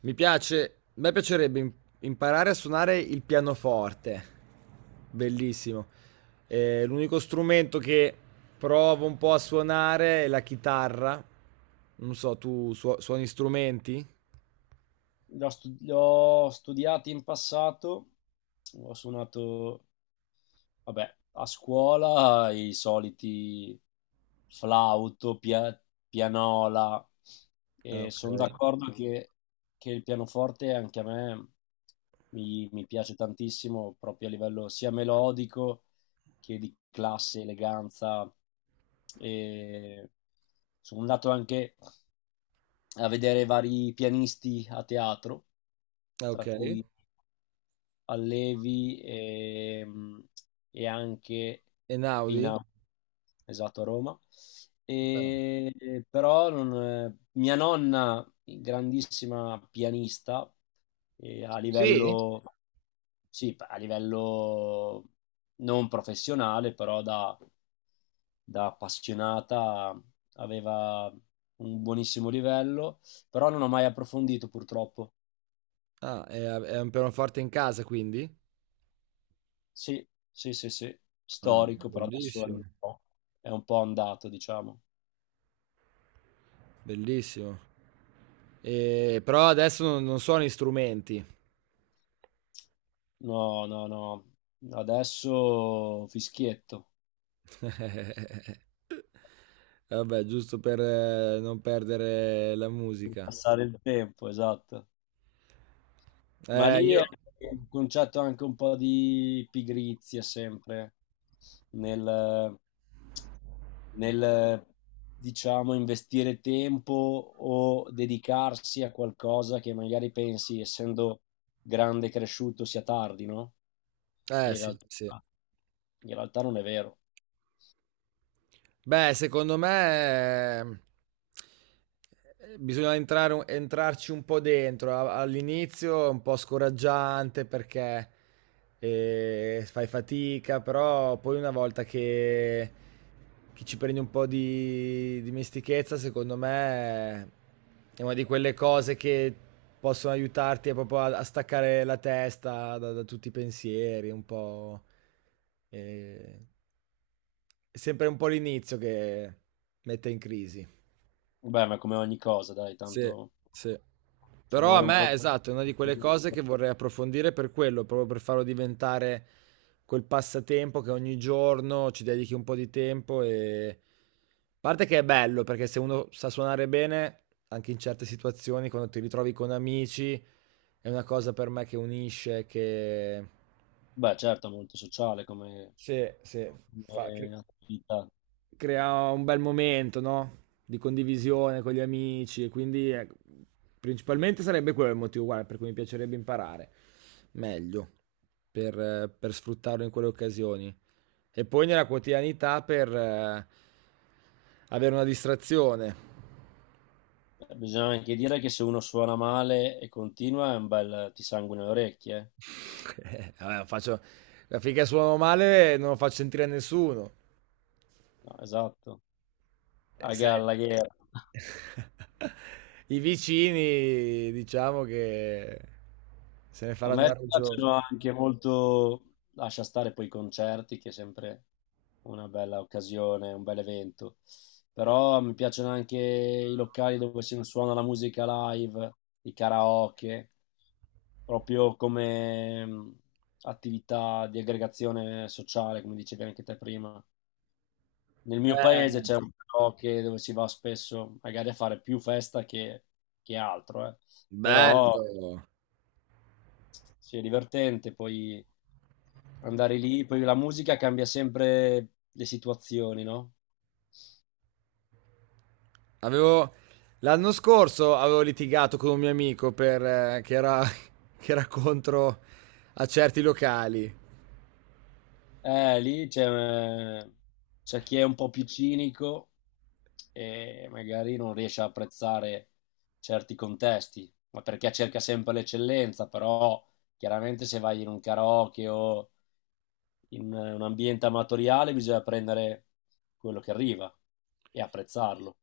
Mi piace, a me piacerebbe imparare a suonare il pianoforte, bellissimo. L'unico strumento che provo un po' a suonare è la chitarra. Non so, tu suoni strumenti? L'ho studiato in passato, ho suonato. Vabbè, a scuola i soliti flauto, pianola. Ah, E ok. sono d'accordo, esatto, che il pianoforte anche a me mi piace tantissimo, proprio a livello sia melodico che di classe, eleganza. E sono andato anche a vedere vari pianisti a teatro, Ah, ok. tra E cui Allevi, e anche in Naudi? Austria, esatto, a Roma. E però non- mia nonna, grandissima pianista, a livello, sì, a livello non professionale, però da, da appassionata aveva un buonissimo livello, però non ho mai approfondito purtroppo. Ah, è un pianoforte in casa quindi? Sì, sì, sì, sì, Ah, storico, però adesso bellissimo, è un po' andato, diciamo. bellissimo. Però adesso non suono strumenti. No, no, no, adesso fischietto, Vabbè, giusto per non perdere la per musica. passare il tempo, esatto. Ma lì è Io... un concetto anche un po' di pigrizia sempre, nel, nel, diciamo, investire tempo o dedicarsi a qualcosa che magari pensi, essendo grande e cresciuto, sia tardi, no? E in sì, realtà... sì. In realtà non è vero. Beh, secondo me bisogna entrare, entrarci un po' dentro. All'inizio è un po' scoraggiante perché fai fatica, però poi una volta che ci prendi un po' di dimestichezza, secondo me è una di quelle cose che possono aiutarti proprio a staccare la testa da tutti i pensieri, un po'... eh, è sempre un po' l'inizio che mette in crisi. Vabbè, ma come ogni cosa, dai, Sì, tanto sì. ci Però a vuole un po' me, esatto, è una di quelle di... cose che vorrei approfondire per quello, proprio per farlo diventare quel passatempo che ogni giorno ci dedichi un po' di tempo e... A parte che è bello, perché se uno sa suonare bene, anche in certe situazioni, quando ti ritrovi con amici, è una cosa per me che unisce, che... Beh, certo, è molto sociale come, Sì, sì, fa... come attività. crea un bel momento, no? Di condivisione con gli amici, e quindi principalmente sarebbe quello il motivo guarda, per cui mi piacerebbe imparare meglio, per sfruttarlo in quelle occasioni. E poi nella quotidianità per avere una distrazione. Bisogna anche dire che se uno suona male e continua è un bel ti sanguina le orecchie, eh. Vabbè, finché suono male non lo faccio sentire a nessuno. No, esatto. A Sai, Gallagher. i vicini diciamo che se ne A faranno una me ragione. piacciono anche molto, lascia stare poi i concerti, che è sempre una bella occasione, un bel evento, però mi piacciono anche i locali dove si suona la musica live, i karaoke, proprio come attività di aggregazione sociale, come dicevi anche te prima. Nel mio paese Eh, c'è un karaoke dove si va spesso, magari a fare più festa che altro, eh. Però bello. sì, è divertente, poi andare lì, poi la musica cambia sempre le situazioni, no? Avevo l'anno scorso avevo litigato con un mio amico per che era che era contro a certi locali. Eh, lì c'è eh, c'è chi è un po' più cinico e magari non riesce a apprezzare certi contesti, ma perché cerca sempre l'eccellenza, però chiaramente se vai in un karaoke o in un ambiente amatoriale bisogna prendere quello che arriva e apprezzarlo.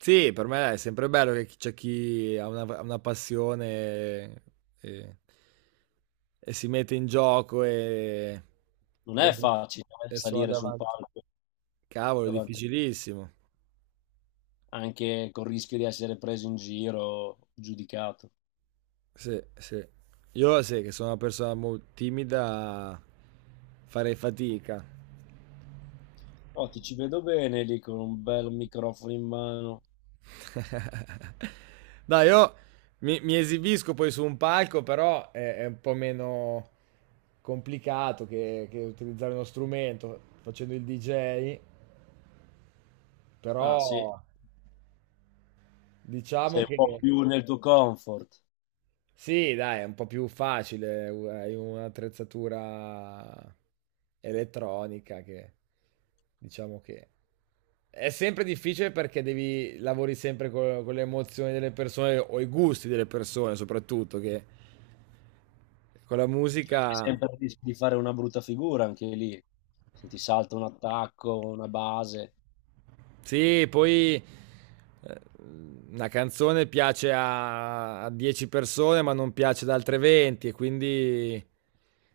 Sì, per me è sempre bello che c'è chi ha una passione e, e si mette in gioco Non e, è facile, e suona salire su un davanti. palco Cavolo, è davanti, difficilissimo. anche con il rischio di essere preso in giro, giudicato. Sì, sì. Io sì, che sono una persona molto timida, farei fatica. Oh, ti ci vedo bene lì con un bel microfono in mano. Dai, io mi esibisco poi su un palco, però è un po' meno complicato che utilizzare uno strumento facendo il DJ, Ah, sì, però diciamo sei un che... po' più nel tuo comfort. Sì, dai, è un po' più facile, hai un'attrezzatura elettronica che diciamo che è sempre difficile perché devi lavori sempre con, le emozioni delle persone o i gusti delle persone, soprattutto che con la C'è musica sempre il rischio di fare una brutta figura anche lì. Se ti salta un attacco, una base, sì, poi eh, una canzone piace a 10 persone, ma non piace ad altre 20 e quindi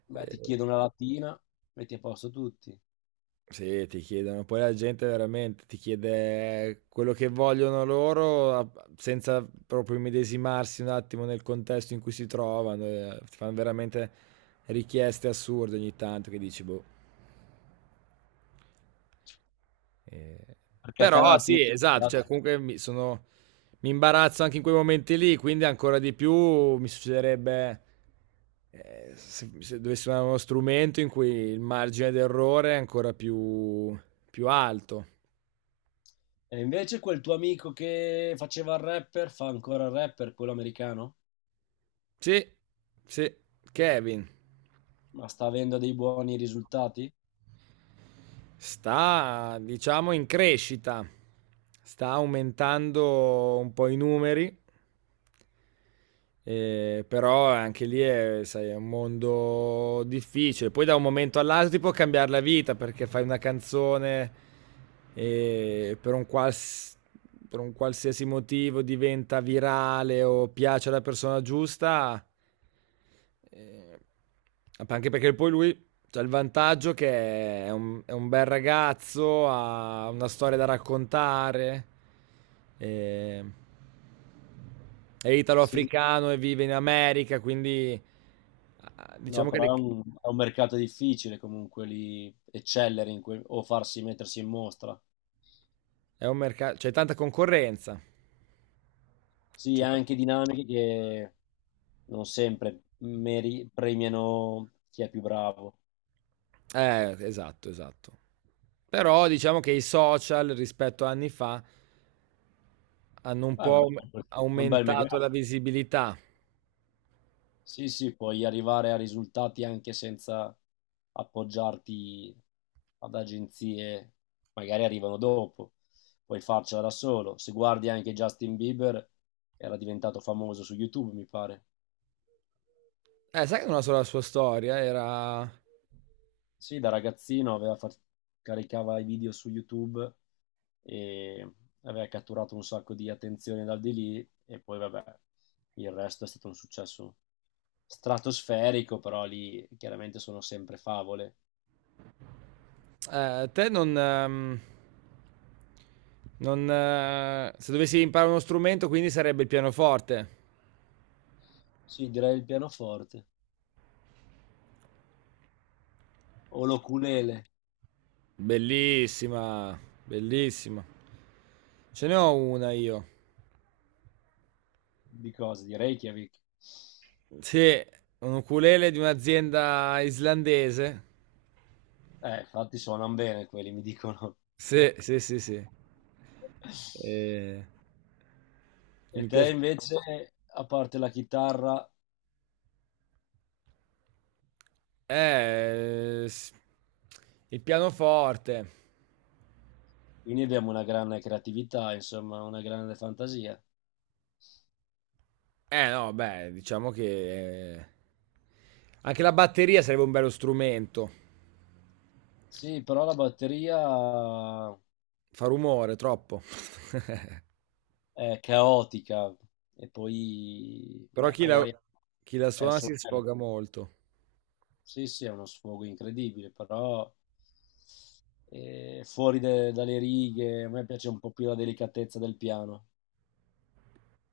beh, ti eh, chiedo una latina, metti a posto tutti. sì, ti chiedono poi la gente veramente ti chiede quello che vogliono loro a senza proprio immedesimarsi un attimo nel contesto in cui si trovano, ti fan veramente richieste assurde ogni tanto che dici: "Boh". Ehm, Perché a te la però latina... sì, esatto, cioè piace. comunque mi imbarazzo anche in quei momenti lì, quindi ancora di più mi succederebbe, se se dovessi suonare uno strumento in cui il margine d'errore è ancora più alto. E invece quel tuo amico che faceva il rapper, fa ancora il rapper, quello americano? Sì, sì, Kevin Ma sta avendo dei buoni risultati? sta, diciamo, in crescita, sta aumentando un po' i numeri. Però anche lì è, sai, è un mondo difficile. Poi da un momento all'altro ti può cambiare la vita perché fai una canzone e per per un qualsiasi motivo diventa virale o piace alla persona giusta. Eh, anche perché poi lui ha il vantaggio che è è un bel ragazzo, ha una storia da raccontare. Eh, è Sì. italo-africano e vive in America, quindi ah, No, diciamo che però è un mercato difficile, comunque lì eccellere in quel- o farsi mettersi in mostra. è un mercato, c'è tanta concorrenza. Sì, C'è ha ta- anche dinamiche che non sempre meri- premiano chi è più bravo. Esatto, esatto. Però diciamo che i social rispetto a anni fa hanno un Ma È po' un bel, è un bel aumentato megafono. la visibilità. Sì, sì, puoi arrivare a risultati anche senza appoggiarti ad agenzie, magari arrivano dopo, puoi farcela da solo. Se guardi anche Justin Bieber, era diventato famoso su YouTube, mi pare. Sai che non ha solo la sua storia, era... Sì, da ragazzino caricava i video su YouTube e aveva catturato un sacco di attenzione dal di lì, e poi vabbè, il resto è stato un successo stratosferico, però lì chiaramente sono sempre favole. Te non... non se dovessi imparare uno strumento, quindi sarebbe il pianoforte. Sì, direi il pianoforte o l'oculele Bellissima, bellissima. Ce ne ho una io. di cose, di Reykjavik. Sì, un ukulele di un'azienda islandese. Infatti suonano bene quelli, mi dicono. Sì, sì, sì, sì. Eh, E mi te piace. invece, a parte la chitarra, Eh, s- il pianoforte. quindi abbiamo una grande creatività, insomma, una grande fantasia. Eh no, beh, diciamo che anche la batteria sarebbe un bello strumento. Sì, però la batteria Fa rumore, troppo. è caotica e poi, Però beh, magari chi la è il suona suo si bello. sfoga molto. Sì, sì, è uno sfogo incredibile, però fuori dalle righe, a me piace un po' più la delicatezza del piano.